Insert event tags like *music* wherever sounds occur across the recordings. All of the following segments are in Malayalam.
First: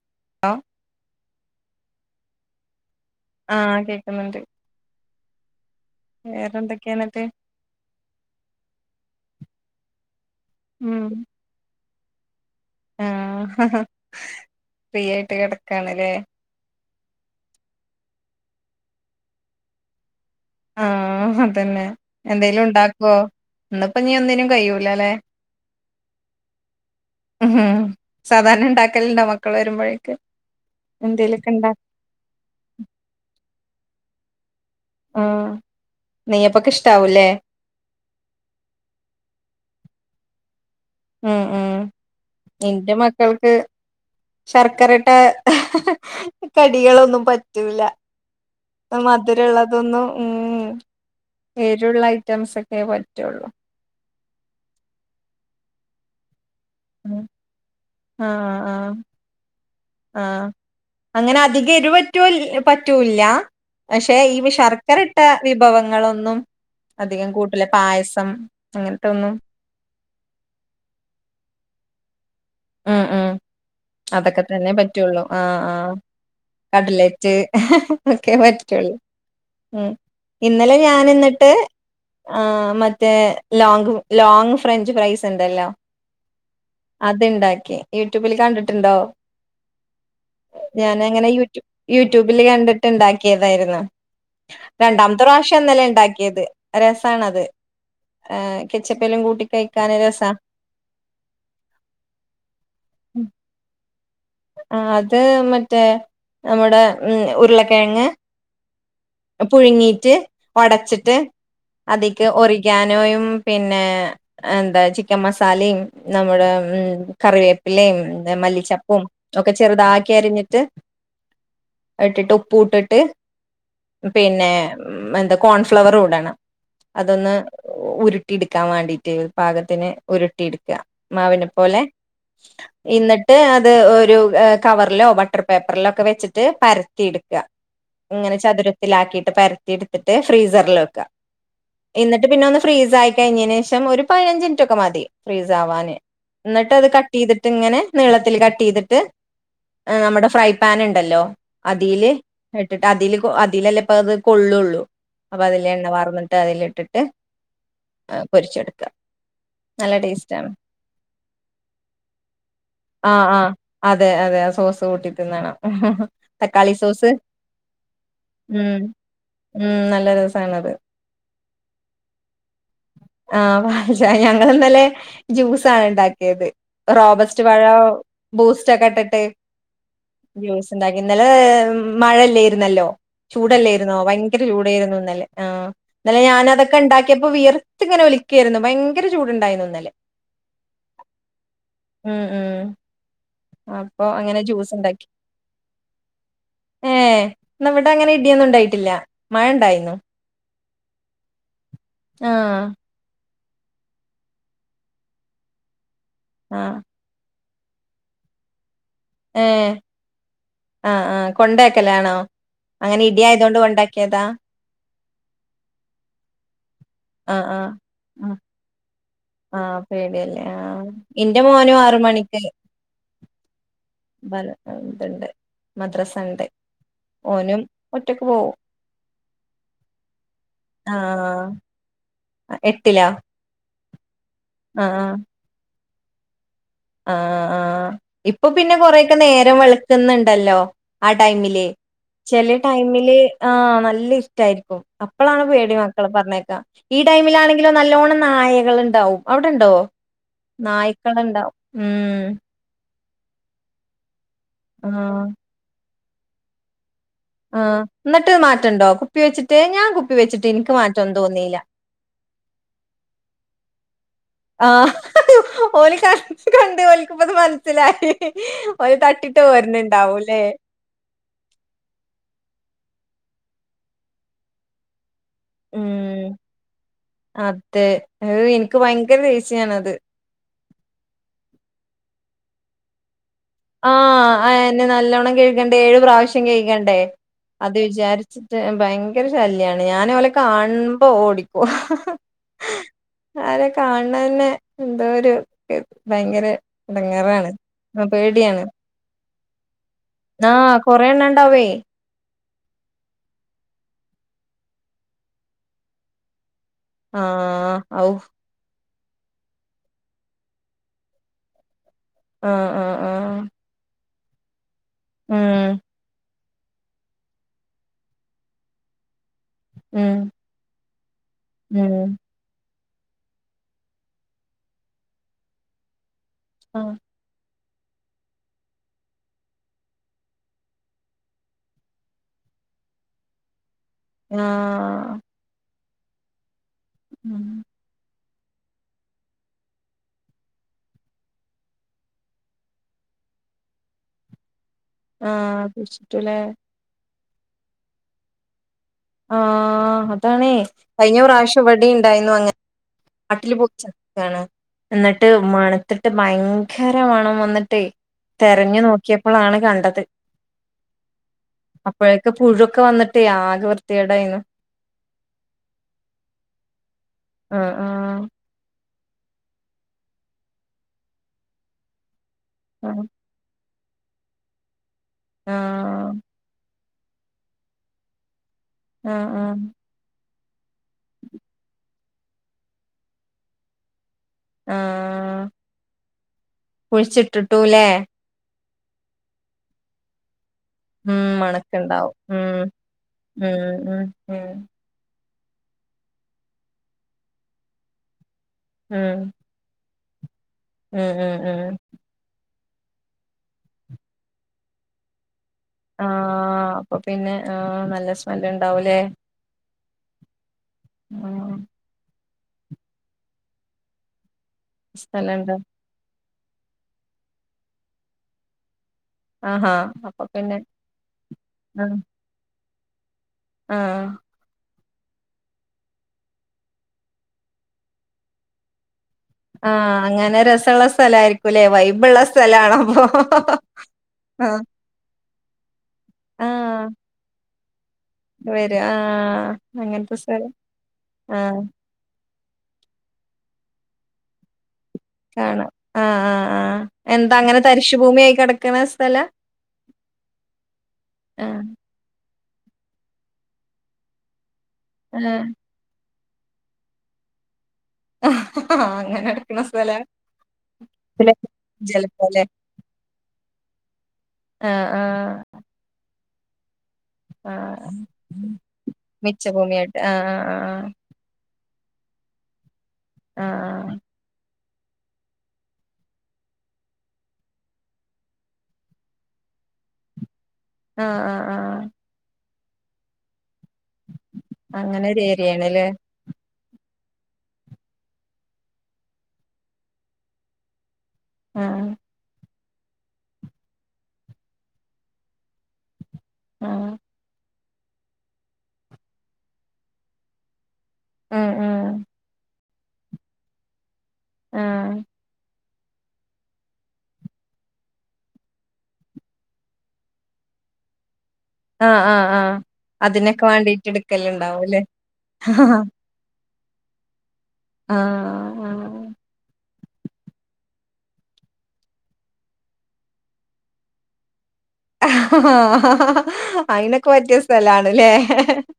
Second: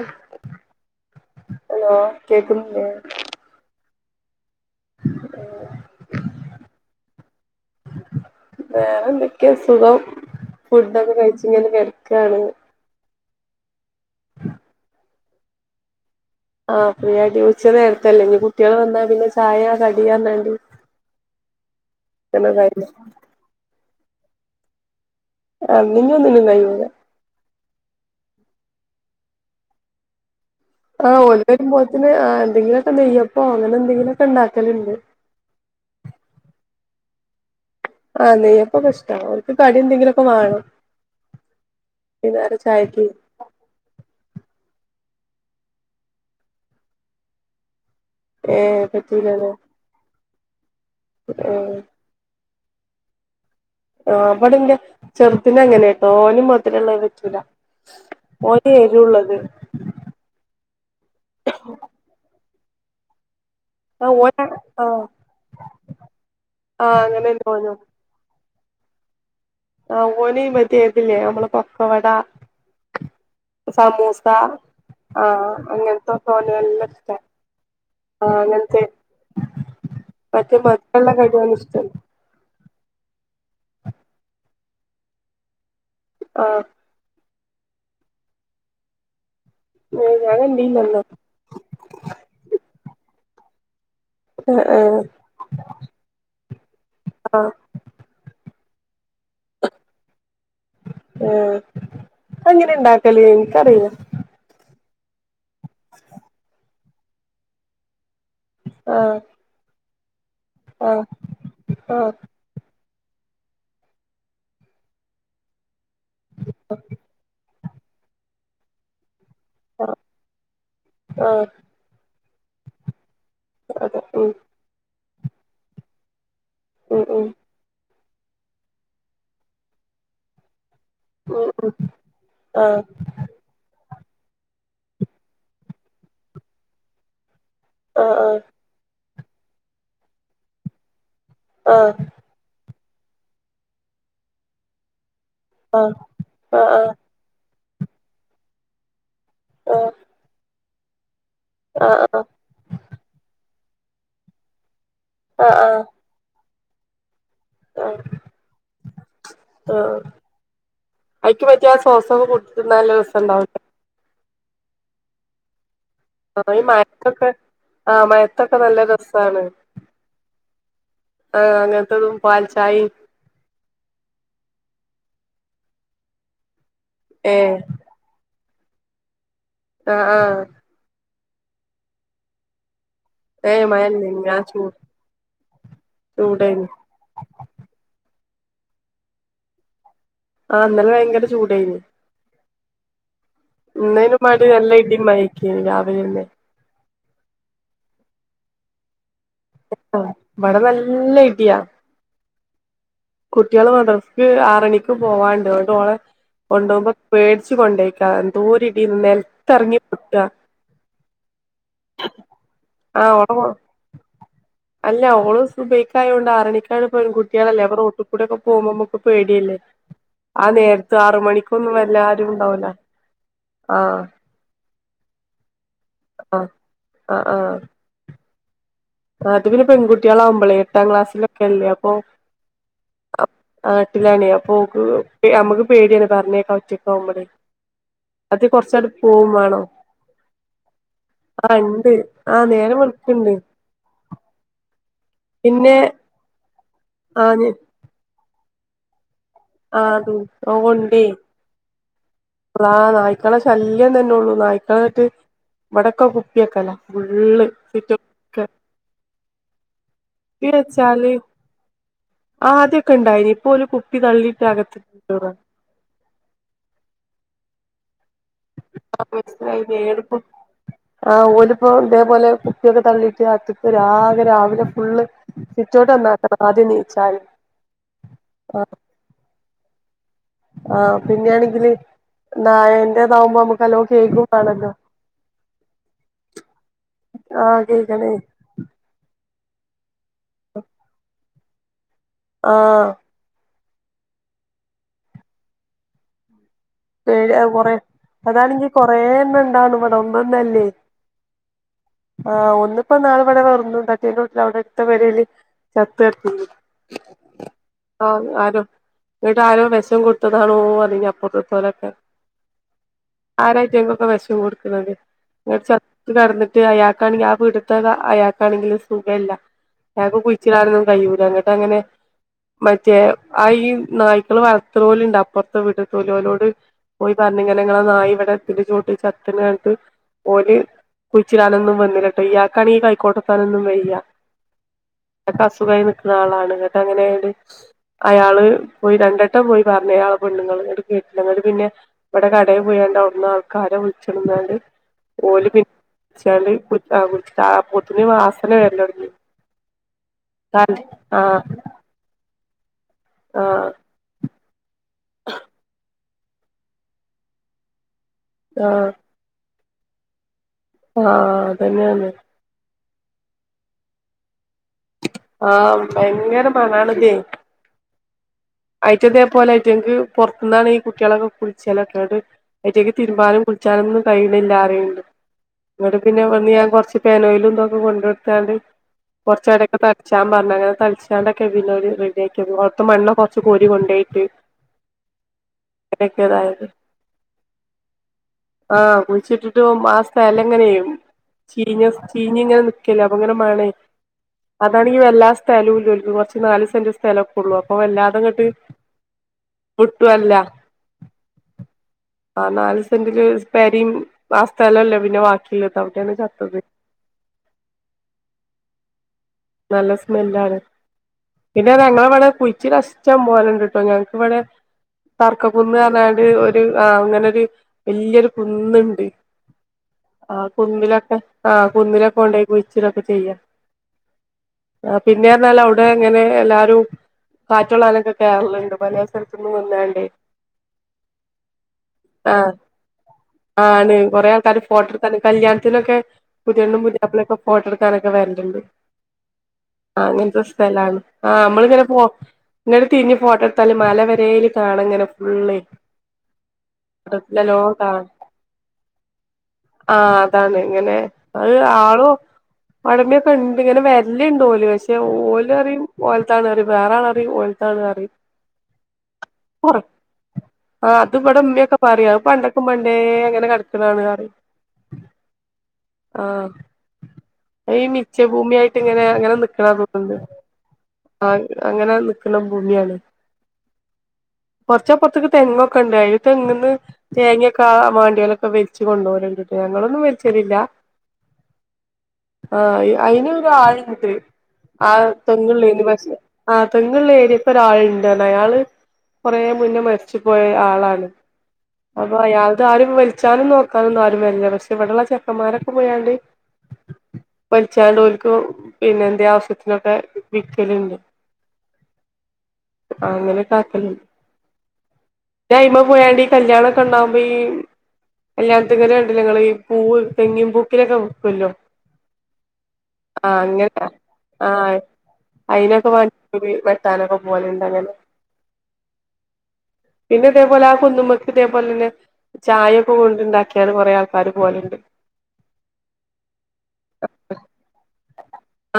ആ ഹലോ കേക്കുന്നില്ലേ ആഹ് കേക്കുന്നുണ്ട് വേറെന്തൊക്കെയാ എന്നിട്ട് ക്കയാ സുഖം ഫുഡ് ഒക്കെ കഴിച്ചിങ്ങനെ കെടക് ക്കാണ് ആഹ് ഫ്രീ ആയിട്ട് കിടക്കാണ്ല്ലേ ആ ഫ്രീയായിട്ട് ഉച്ച നേരത്തെല്ലേ ഇനി കുട്ടികൾ വന്നാ പിന്നെ ചായ കടിയാന്ന് ആഹ് അതന്നെ എന്തെലും കഴിയും ഉണ്ടാക്കുവോ ഇന്ന്പ്പോ നീ ഒന്നിനും കയ്യൂല്ല ല്ലേ ആഹ് ഇന്നെനി ഒന്നിനും കയ്യൂല ഉം സാധാരണ ഉണ്ടാക്കലുണ്ടോ മക്കൾ വരുമ്പോഴേക്ക് ആ ഓല് എന്തേലൊക്കെ ഇണ്ടാ വരുമ്പോത്തിന് എന്തെങ്കിലൊക്കെ നെയ്യപ്പോ അങ്ങനെ എന്തെങ്കിലുമൊക് ക്കെ ഇണ്ടാക് ആഹ് നെയ്യപ്പൊക്കെ ഇഷ്ടാവൂലേ ആ നെയ്യപ്പൊക്കെ ഇഷ്ടാ അവർക്ക് കടി എന്തെങ്കിലുമൊക്കെ വേണം ഉം ഉം വൈന്നേരം ഇന്റെ ചായക്ക് മക്കൾക്ക് ശർക്കര ഇട് ട്ട കടികളൊന്നും പറ്റൂല ഏഹ് ന്നെ പറ്റൂലല്ലേ മധുരമുള്ളതൊന്നും ഉം ഏഹ് എരിവുള്ള ഐറ്റംസ് ഒക്കെ ഏ പറ്റൂള്ളൂ ആ ഇവിടെന്റെ ചെറുതിന് അങ്ങനെ ട്ടോ ഓന് മധു ആ ആ എരുള്ളത് ആഹ് ആ അങ്ങനെ അധികം എരിവ് പറ്റുല്ലി പറ്റൂല്ല പക്ഷെ ഈ ഓന് ആഹ് ശർക്കര ഇട്ട വിഭവങ്ങളൊന്നും ആഹ് അധികം അങ്ങനെന്നെ കൂട്ടൂല പായസം അങ്ങനെത്തെ ഒന്നും ആ ഓന മതിയതില്ലേ നമ്മള് പൊക്കവട ഉം ഉം അതൊക്കെ തന്നെ പറ്റുള്ളൂ ആ ആഹ് ആ അങ്ങനത്തൊക്കെ ഓന് നല്ല ഇഷ്ടാ കടലറ്റ് ഒക്കെ ആഹ് അങ്ങനത്തെ പറ്റുള്ളൂ ഉം മറ്റേ ഇന്നലെ ഞാൻ മധുരള്ള കടി എന്നിട്ട് ഓന് ഇഷ്ടല്ല ആ മറ്റേ ത്തെ ലോങ് ലോങ് ഫ്രഞ്ച് ഫ്രൈസ് ഉണ്ടല്ലോ ആ ഇതുണ്ടാക്കി യൂട്യൂബിൽ കണ്ടിട്ടുണ്ടോ ഏഹ് ഞാൻ ഞാൻ കണ്ടീല്ലന്ന് അങ്ങനെ യു യൂട്യൂബില് കണ്ടിട്ടുണ്ടാക്കിയിരുന്നു അതായിരുന്നു ഏഹ് ഏഹ് രണ്ടാമത്തെ പ്രാവശ്യം ആണ് ഇന്നലെ ഉണ്ടാക്കിയത് രസാണത് ആഹ് ഏ കച്ചപ്പിലും കൂട്ടി കഴിക്കാൻ രസാ ആ അങ്ങനെ ഉണ്ടാക്കലേ എനിക്കറയില്ല ആ അത് മ മറ്റേ നമ്മുടെ ഉം ഉരുളക്കിഴങ്ങ് ആഹ് പുഴുങ്ങി ട്ട് ആഹ് ഒടച്ചിട്ട് ആഹ് അതിക്ക് ഒറിക്കാൻ ന്നോയും പിന്നെ ചിക്കൻ മസാലയും നമ്മുടെ ഉം കറിവേപ്പ് വേപ്പിലയും മല്ലി ചപ്പും ഒക്കെ ആഹ് ചെറുതാക്കി അരിഞ്ഞിട്ട് ആഹ് ഇട്ടിട്ട് പൂട്ടിട്ട് അതെ ഉം പിന്നെ എന്താ കോൺഫ്ലവർ ഓടാണ് ഉം ഉം അതൊന്ന് ഉരു ഒട്ടി എടുക്കാൻ വേണ്ടിയിട്ട് പാകത്തിന് ഉരുട്ടി എടു ഉം മാവിനെ ഉം പോലെ ആഹ് എന്നിട്ട് അത് ഒരു കവറിലോ വട്ടർ പേപ്പറിലോ ഒക്കെ വെച്ചിട്ട് പരത്തിെടുക്കുക എങ്ങനെ ആഹ് തിാക്കിയിട്ട് പരത്തി എടുത്തിട്ട് ഫ്രീസറിൽ വെക്കുക ആഹ് എന്നിട്ട് പിന്നെ ഒന്ന് ഫ്രീസ ആയി കഴിഞ്ഞതിനന് ശേഷം ഒരു പതിനഞ്ച്നിറ്റൊക്കെ മതി ഫ്രീസ് ആഹ് ആവാന് ആഹ് ആഹ് ആഹ് എന്നിട്ട് അത് കട്ട് ചെയ്തിട്ട് ഇങ്ങനെ നീളത്തിൽ കട്ട് ചെയ്തിട്ട് ആഹ് ആഹ് നമ്മുടെ ഫ്രൈ പൻ ഉണ്ടല്ലോ ആഹ് അതില് ആഹ് ഇട്ടിട്ട് അതില് അതിലല്ലേ ഇപ്പ അത് കൊള്ളുള്ളൂ അപ്പൊ അതില്ല എണ്ണ വർന്നട്ട് അതി ഇട്ടട്ട് ആ ആ നല്ല ടേസ്റ്റ് ആണ് അയ്ക്ക് പറ്റിയ സോസ് കൂട്ടി തിന്ന നല്ല ആ ആ രസാവു അതെ അതെ ആ സോസ് കൂട്ടി തിന്നണം ഇഹ് ഇഹ് തക്കാളി സോസ് ആഹ മയത്തൊക്കെ ഉം നല്ല രസാണ് ഉം നല്ല രസാണത് ആ അങ്ങനത്തെതും പാൽച്ചായും ആഹ് പാൽ ചായ ഞങ്ങ ഇന്നല്ലെ ജ്യൂസാണ് ഉണ്ടാക്കിയത് റോബർസ്റ്റ് ഏഹ് വാഴ ബൂസ്റ്റ കട്ടട്ട് ആഹ ആഹ് ഇന്നലെ മഴയല്ലേ ഇരുന്നല്ലോ ഏഹ് ചൂടല്ലായിരുന്നോ മഴല്ലേനി ആ ഭയങ്കര ചൂ ചൂടായിരുന്നു ഇന്നല്ലെ ആഹ ഇന്നലെ ഞാന ചൂടേനി അതൊക്കെ ഉണ്ടാക്കിയപ്പോ വിയർ വിളിക്കുകയായിരുന്നു ഭയങ്കര ചൂടുണ്ടായിരുന്നു ഇന്നലെ ആ ഇന്നലെ ഭയങ്കര ചൂടായിരുന്നു ഉം ഉം അപ്പൊ ഇന്നേന അങ്ങനെ മാി ജ്യൂസ് എല്ലാം ഇടീമ്മയക്കി രാവിലെ ഒന്നെ ഏഹ ഇവിടെ അങ്ങനെ ഇടിയൊന്നും ഉണ്ടായിട്ടില്ല മഴ ഉണ്ടായിരുന്നോ ആഹ് ഇവടെ നല്ല ഇടിയ ആഹ കുട്ടികള് മാഡ്രസ്സ് ക്ക് ആറു മണിക്ക് പോവാണ്ട് ന്നട്ട് ഓളെ ആഹ് കൊണ്ടൊക്കുമ്പോ പേടി ച് കൊണ്ടോയ്ക്ക എന്ധോരു നെൽത്തറങ്ങി പൊട്ടാ ആഹ ആ കൊണ്ടയാക്കലാണോ അങ്ങനെ ആഹ് ഓളെ ഇടിയയതൊണ്ട് കൊണ്ടാക്കിയതാ അല്ല ഓളു സുബ്ഹിക്കയോണ്ട് ആറണിക്ക അ പെൺകുട്ടികളല്ലേ ക്കൂടെക്കെ പോക ആഹ പേടിയല്ലേ ആഹ ആറ് ഇന്റെ മണിക്കൊന്നും മോനും വല്ല ആറ് ആരും മണിക്ക് ഉണ്ടാവൂല ആഹ് ഇതുണ്ട് മദ് മദ്രസണ്ട് ആഹ് ആഹ് ഓനും ആഹ് ഒറ്റക്ക് പോവും അത് പിന്നെ പെൺകുട്ടികളാവുമ്പളെ എട്ടാം ആഹ് ക്ലാസ്സിലൊക്കെല്ലേ അപ്പൊ എട്ടിലാ എട്ടിലെനി അപ്പൊ നമ്മക്ക് പേടിയാണ് പറഞ്ഞേക്ക ആ ആ ഇപ്പൊ പിന്നെ കൊറച്ചട് കൊറെക്കെ പോവും നേരം വേണം വെളുക്കുന്നുണ്ടല്ലോ ആ ആഹ് ടൈമില് ഇണ്ട് ആഹ് ചെല നേരം ടൈമില് വെളുക്ക്ണ്ട് ആ നല്ല ഇരി രിട്ടായിരിക്കും അപ്പളാണ് പേടി പിന്നെ മക്കള പറഞ്ഞയാക്കാൻ ഈ ആഹ് ടൈമിലാണെങ്കിൽ നല്ലോണം നായകൾ ഉണ്ടാവും അവിടെണ്ടോ ആഹ് അത് ഓഹ് ഉണ്ടേ നായ്ക്കളുണ്ടാവും ഉം അള്ളാ നായിക്ക ക്കളെ ശല്യം തന്നെ ഉള്ളൂ നയിക്കളിങ്ങട്ട് ഇവിടെ ക്കെ കുപ്പി വെക്കല ആഹ എന്നിട്ട് മാറ്റണ്ടോ കുപ്പി വെച്ചിട്ട് ഞാൻ കുപ്പി വെച്ചിട്ട് എനിക്ക് മാറ്റന്ന് തോന്നില്ല ആദ്യൊക്കെ ഇണ്ടായിനി ഇപ്പോ ഓല് കുപ്പി തള്ളിയിട്ട് അകത്ത് കൊണ്ടോവാ ആഹ ഓലിക്ക കണ്ട് ഓലിക്കിപ്പതു മന സിലായി ആ ഓരുപ്പ ഇതേപോലെ കുപ്പിയൊക്കെ തള്ളിയിട്ട് അത്ക്ക് രാവിലെ രാവിലെ ഫുള്ള് സിറ്റൗട്ട് ഉം നന്നാക്കണം ആദ്യം നീച്ചാല് അതെ എനിക്ക് ഭയങ്കര ദേഷ്യയാണത് ആ പിന്നെയാണെങ്കില് നായെന്റെ ആ ആ എന്നെ നല്ലോണ്ണം കഴിക്കണ്ടേ ഏഴ് പ്രാവശ്യം കഴിക്കണ്ടേ ആഹ് അത് കേക്കണേ വിചാരിച്ചിട്ട് ഭയക്ക ഭയങ്കര ശല്യാണ് ഞാൻ ഓലെ കാണ്പോ ഓടി ഓ ആ ആരെ കാണണ തന്നെ എന്തോ ഒരു ഭയങ്കര പേടി ഇടങ്ങാറാണ് കൊറെ അതാണെങ്കി കുറേ ണ്ണം ഉണ്ടവു ആകൊറെ എണ്ണം ഉണ്ടാവേ ആ ഒന്നിപ്പോ നാളിടെ വെറുക്കും തട്ടീൻ അവിടെ അടുത്ത പെരയില് ചത്ത് കിടക്കുന്നു ആ ഔ എന്നിട്ട് ആരോ വിശം കൊടുത്തതാണോ അല്ലെങ്കിൽ അപ്പ തൊരപ്പൻ ആ ആ ആ *unintelligible* ണത് ഇങ്ങനെ ചത്ത് കടന്നിട്ട് അയാൾക്കാണെങ്കിൽ ആ വീടുത്തെ അയാൾക്കാണെക്കി സുഖവില്ല ഉം യാക്ക് കുഴിച്ചിടാനൊന്നും കഴിയൂലങ്ങട്ട് അങ്ങനെ ഉം മ പക്ഷേ ആ ഈ നായ്ക്കൾ വളർത്തണപോലുണ്ട് അപ്പറത്തെ വീട്ട് വോ ലോ ലോ ല് ആഹ് പോയി പറഞ്ഞിങ്ങ ങ്ങളനായ് ഇവിടെതിന്റെ ചോട്ട് ചത്ത്ങ്ങാണ്ട് ഓര് കുഴിച്ചിടാനൊന്നും വന്നില്ല കേട്ടോ ഈയാക്കാണി കൈക്കോട്ടത്താനൊന്നും വയ്യ ആ ഇയാൾക്ക് അസുഖായി ആളാണ് അങ്ങനെആയോണ്ട് അയാള് പോയി രണ്ടെട്ടം പോയി പറഞ്ഞയാള് പെണ്ണ്ങ്ങള് എടുക്ക ങ്ങ പിന്നെ ഇവിടെ കടയിൽ പോയോ ണ്ട് അവിടുന്ന് ആൾക്കാരെ വിളിച്ചിടന്നാണ്ട് ഓല് പി ആഹ് കുഴിച്ചിട്ടുല്ലേ *unintelligible* *unintelligible* വാസന വരാൻ ആ അതാണേ കഴിഞ്ഞ ആഹ് പ്രാവശ്യം ഇവിടേം ഉണ്ടായിരുന്നു അങ്ങനെ *unintelligible* എന്നിട്ട് മണത്തി ട്ട് ഭയങ്കര മണം വന്നിട്ടേ തെരഞ്ഞു നോക്കിയപ്പോൾ ആണ് ക അത് ആ തന്നെയാന്നെ ഒക്കെ വന്നിട്ട് ആകെ വൃ ത്തിയേടായിന്ന് ആഹ ഭയങ്കര മണാണ് ആ ആ അയിറ്റ അതേപോലെ ആയിറ്റങ്ക്ക് പൊറത്തുന്നാണ് ഈ കുട്ടികളൊക്കെ കുളിച്ചാലൊക്കെന്നട്ട് അയ്റ്റെക്ക് ആഹ് തിരുമ്പാനും കു കുൾച്ചാനൊന്നും കൈയിണില്ലാറിണ്ട് ഇങ്ങട്ട് പിന്നെ ആഹ് ഞാൻ കൊർച്ച് പെനോയിലും ഇന്തൊക്കെ കൊണ്ടൊടുത്താണ്ട് ആഹ് കൊർച്ച ആഹ് എടക്കെ തളിച്ചാ അങ്ങനൊക്കെ തൾച്ചാണ്ടൊക്കെ പിന്നേ ഓല് റെഡി ആക്കിയത് കൊ മണ്ണ് ച്ച് കോരി കൊണ്ടേയിട്ട് ആഹ ക്കതായത് ആഹ കുഴിച്ചിട്ടിട്ട് ഒരുമാസ എല അനെയ ഉം ചീഞ്ഞ് മണക്കുണ്ടാവും ഇങ്ങനെ ഉം നിക്കല്ലേ അപ്പ ഇങ്ങനെ മണേ ഉം ഉം ഉം അതാണെങ്കി വല്ലാ സ്ഥലുല്ല കൊർച് നാല് സെന്റ് സ്ഥലൊക്കെ ഉള്ളൂ അപ്പൊ എല്ലാ ത ങ്ങെട്ട് ഉം ഒട്ടും അല്ല ഉം ഉം ഉം ആ നാല് സെന്റില് പെരിം ആ സ്ഥലല്ലേ പിന്നൊ ബാക്കി ആ അപ്പൊ പിന്നെ ആ നല്ല സ്മെല് ഉണ്ടാവൂലേ നല്ല സ്മെല്ലാണ് ആഹ് പിന്നെ ങ്ങളവ്ടെ കുയിച്ചിടാൻ ഇസ്ട്ടം പോലെണ്ട് ട്ടൊ ഞങ്ങൾക്കവിടെ സ്ഥലണ്ട് തർക്കക്കുന്ന് ന്ന് പറഞ്ഞാണ്ട് ആ അങ്ങനെ ഒരു വലിയൊരു കുന്നുണ്ട് ആഹാ അപ്പൊ ആ പിന്നെ കുന്നിലൊക്കെ ആ കുന്നിലൊക്കെ കൊണ്ടോയി കുയി ച്ചിടൊക്കെ ചെയ്യുക ആഹ ആ പിന്നേർഞ്ഞാല് അവിടെ അങ്ങനെ എല്ലാരും കാറ്റൊള്ളാനൊക്കെ കേറല്ണ്ട് പല ആ അങ്ങനെ രസയുള്ള സ്ഥലയിരിക്കൂല്ലേ വൈബുള്ള ആഹ് സ്ഥലയാണപ്പോ ആണ് കൊറേ ആ ആൾക്കാര് ഫോട്ടോ എടുക്കാന് ആ വോട്ട് എടുപ്പ് എടുക്കാനൊക്കെ വരണ്ടുണ്ട് ആ അങ്ങനത്തെ സ്ഥലാണ് ആ ആഹ് നമ്മള് ഇങ്ങനെ തിരിഞ്ഞി ഫോട്ടോ എടുത്ത എടുത്താൽ മലവരയിൽ കാണാം ഇങ്ങനെ ഫുൾ കാണാം ആഹ് ആഹ് ആഹ് എന്താ അങ്ങനെ തരിശു ഉള്ളിൽലോട്ടാണ് ഭൂമിയായി കിടക്കണ സ്ഥലാ ആഹ അതാണ് ഇങ്ങനെ അ ആഹ് ആളോ ഉടമിയൊക്കെ ഉണ്ട് ഇങ്ങനെ വരവ് എല്ലാം ഇണ്ട് ഓലും പക്ഷെ ഓൽ ആഹ് അറിയും ഓലത്തണ് അറിയ വേറെ ആൾ അറിയാ അങ്ങനെ കെടക്കണ സ്ഥലാ ആ ഇത്ബടെ ഉമ്മയൊക്കെ പറയും അഅ് ജലപോലെ പണ്ടക്കും പണ്ടേങ്ങനെ കെട *unintelligible* ആ ആ ആ ഈ മിച്ച ഭൂമിയായിട്ട് ഇങ്ങനെ ഇങ്ങനെ നിക്കണ മിച്ചഭൂമിയായിട്ട് ആഹ് *unintelligible* ആഹ് അങ്ങനെ നിക്ക്ണ ഭൂമിയാണ് ആ ആ കൊർച്ച് അപ്പർത്ത്ക്ക് തെങ്ങ് ഒക്കെ ഇണ്ട് അയില് തെങ്ങ്ന്ന് തേങ്ങയൊക്കെ ആ വേണ്ടിയോലൊക്കെ വലിച്ച് കൊണ്ടോവല്ണ്ട് ട്ടോ ഞങ്ങളൊന്നും വലിച്ചലില്ല ആ ആ ആ ആ അ അയിന് ആ ആ അങ്ങനെ ഒരു തെങ്ങ്ള്ളയ്ന് ഏരിയയാണല്ലേ പക്ഷേ അ തെങ്ങ് ഇള്ള ഏരിയത്തെ ഒരാള്ണ്ട് അയാള് കൊറെ മുന്നേ മരിച്ചു പോയ ആളാണ് ആഹ് അപ്പോ അയാൾ ഇതാരും വലിച്ചാനും നോക്കാനൊന്നും ആരും വരില്ല പക്ഷെ ഇവിടുള്ള ചെക്കന്മാരൊക്കെ പോയാണ്ട് ആ വലിച്ചാണ്ട് ഓൽക്ക് *unintelligible* പിന്നെന്തേ ആവശ്യത്തിനൊക്കെ വിക്കല്ണ്ട് ഉം ഉം അങ്ങനേക്കെ ആക്കല്ണ്ട് ആഹ് ഞാ അയ്മെ പോയാണ്ട് ഈ കല്യാണൊക്കെ ഇണ്ടാവുമ്പോ ഈ കല്യാണത്ത്ങ്ങല് കണ്ട്ലേ ഇങ്ങള് പൂവ് തെങ്ങിൻപൂക്കിലൊക്കെ ആ ആ ആ അത്‌ ആ അങ്ങന ആ അയിനൊക്കെ വാ *unintelligible* വെട്ടാനൊക്കെ പോവല്ണ്ട് അങ്ങനെ ആ ആ പിന്നെ ഇതേപോലെ ആ കുന്നുമ്മക്ക് ഇതേപോലെന്നെ ചായൊക്കെ കൊണ്ടുണ്ടാക്കിയാണ് കൊറെ ആൾക്കാര് പോവല് അയിനൊക്കെ പറ്റിയ സ്ഥലാണ് ലേ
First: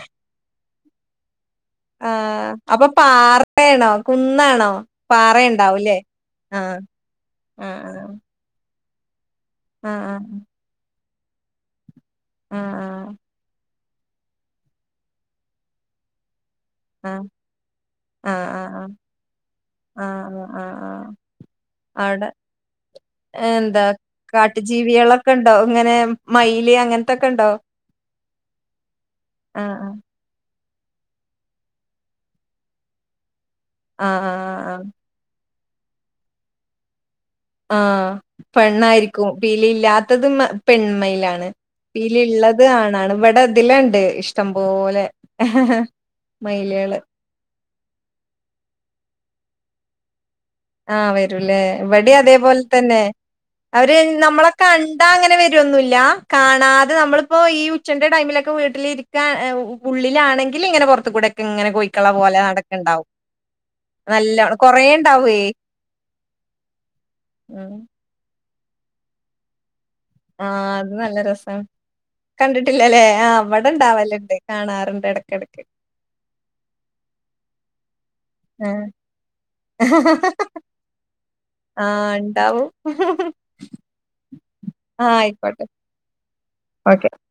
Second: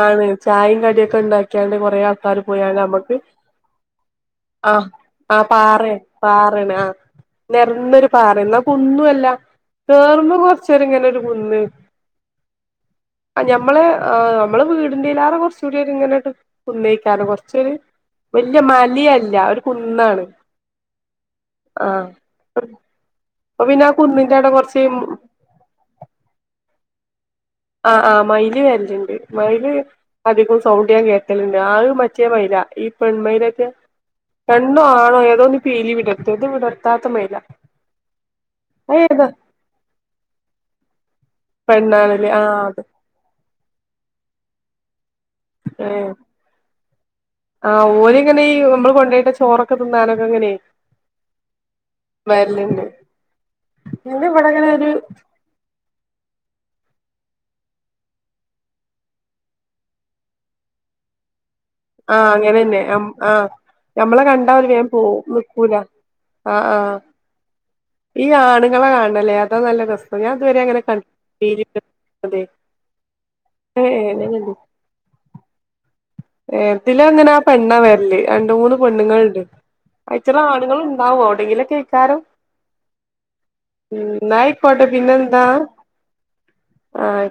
ആണ് ചായയും കടിയൊക്കെ ഉണ്ടാക്കിയാണ്ട് കൊറെ ആൾക്കാര് ആഹ് പോയാല് അപ്പൊ നമ്മക്ക് പാറയാണോ കുന്നാണോ ആ ആ പാറേ പാറയുണ്ടാവൂല്ലേ പാറേണ് ആഹ് ആ നെരന്നൊരു ആഹ് പാറേ ഒന്നും അല്ല ആഹ് കേറുമ്പോ കൊച്ചേരങ്ങനൊരു കുന്ന് ആഹ് ആഹ് മ്മള് ആ നമ്മള് വീടിന്റെയ്ലാരെ കുറച്ച്കൂടി ഒര് ഇങ്ങനെ *unintelligible* കുന്നേക്കാ ആഹ് *unintelligible* കൊറച്ച് ഒരു ആഹ് വല്ല്യ ആഹ് മലിയല്ല, ഒരു ആഹ് കുന്നാണ്. ആഹ് ആഹ് ആഹ് ആഹ് ആഹ് ആഹ് അവിടെ അപ്പൊ എന്താ പിന്നെ ആ കുന്നിന്റെ അവിടെ കുറച്ച് കാട്ടുജീവികളൊക്കെ ഉണ്ടോ? ഇങ്ങനെ മയില് അങ്ങനെ ആ ആ മയില് വരുന്നുണ്ട് മയില് ആഹ് അതിബു സൗഡിയം കേക്കലുണ്ട്. ആ ഒരു മറ്റേ മൈന ഈ പെൺമൈനെ ആഹ് ആഹ് ആഹ് ആഹ് പെണ്ണോ? ആണോ? ഏതൊരു പീലി വിടർത്തി. ഇത് വിടർത്താത്ത മൈന ആ പെണ്ണായിരിക്കും, പിലീ ഇല്ലാത്തത് പെണ്ണ് മൈലാണ് പെണ്ണാണ്ല്ലേ ആഹ് പീലിയുള്ളത് അത് ആണാണ്. ഇവിടതിൽ ണ്ട് ഇഷ്ടം പോലെ ഹഹഹ മൈലാള് ആ ഓരിങ്ങനെ ഈ നമ്മള് കൊണ്ടോയിട്ട് ചോറൊക്കെ തിന്നാനൊക്കെ അങ്ങനെ ആഹ് വരൂല്ലേ. ഇവിടെ അതേപോലെ വരല്ണ്ട് തന്നെ. അവര് പിന്നെ നമ്മളെ ഇവിടെങ്ങനെ ഒരു കണ്ടാ, അങ്ങനെ വരുവൊന്നുമില്ല കാണാതെ ഇത് നമ്മളിപ്പോ ഈ ഉച്ചന്റെ ടൈമിലൊക്കെ വീട്ടിലിരിക്കാൻ ഉള്ളിലാണെങ്കിൽ ഇങ്ങനെ പുറത്തുകൂടെ ആഹ് അങ്ങനെ തന്നെ. ആ ഞമ്മളെ കണ്ട നല്ലോണം കൊറേ *unintelligible* ഒരു ഇണ്ടാവേ നക്കൂല ആഹ് ആഹ് ആഹ് ഈ ആണുങ്ങളെ കാണണവല്ലേ, അതാ നല്ല രസം ഞാൻ ഇതുവരെ ആഹ് അങ്ങനെ അത് കണ്ട് നല്ല രസമാണ്. അതെ കണ്ടിട്ടില്ലല്ലേ അവിടെ ഏഹ് ഇണ്ടാവലുണ്ട്, കാണാറുണ്ട് ഇടക്കിടക്ക് ഏതില് അങ്ങനെ ആ പെണ്ണ വരില്ലേ? രണ്ട് മൂന്ന് ആഹ് പെണ്ണുങ്ങളുണ്ട് അച്ചതാ ആണുങ്ങളുണ്ടാവും. എവിടെങ്കിലൊ ആഹ് കേൾക്കാരോ ഇണ്ടാവും എന്നായിക്കോട്ടെ ആഹ് പിന്നെന്താ? ആയിക്കോട്ടെ ഓക്കെ. ആഹ്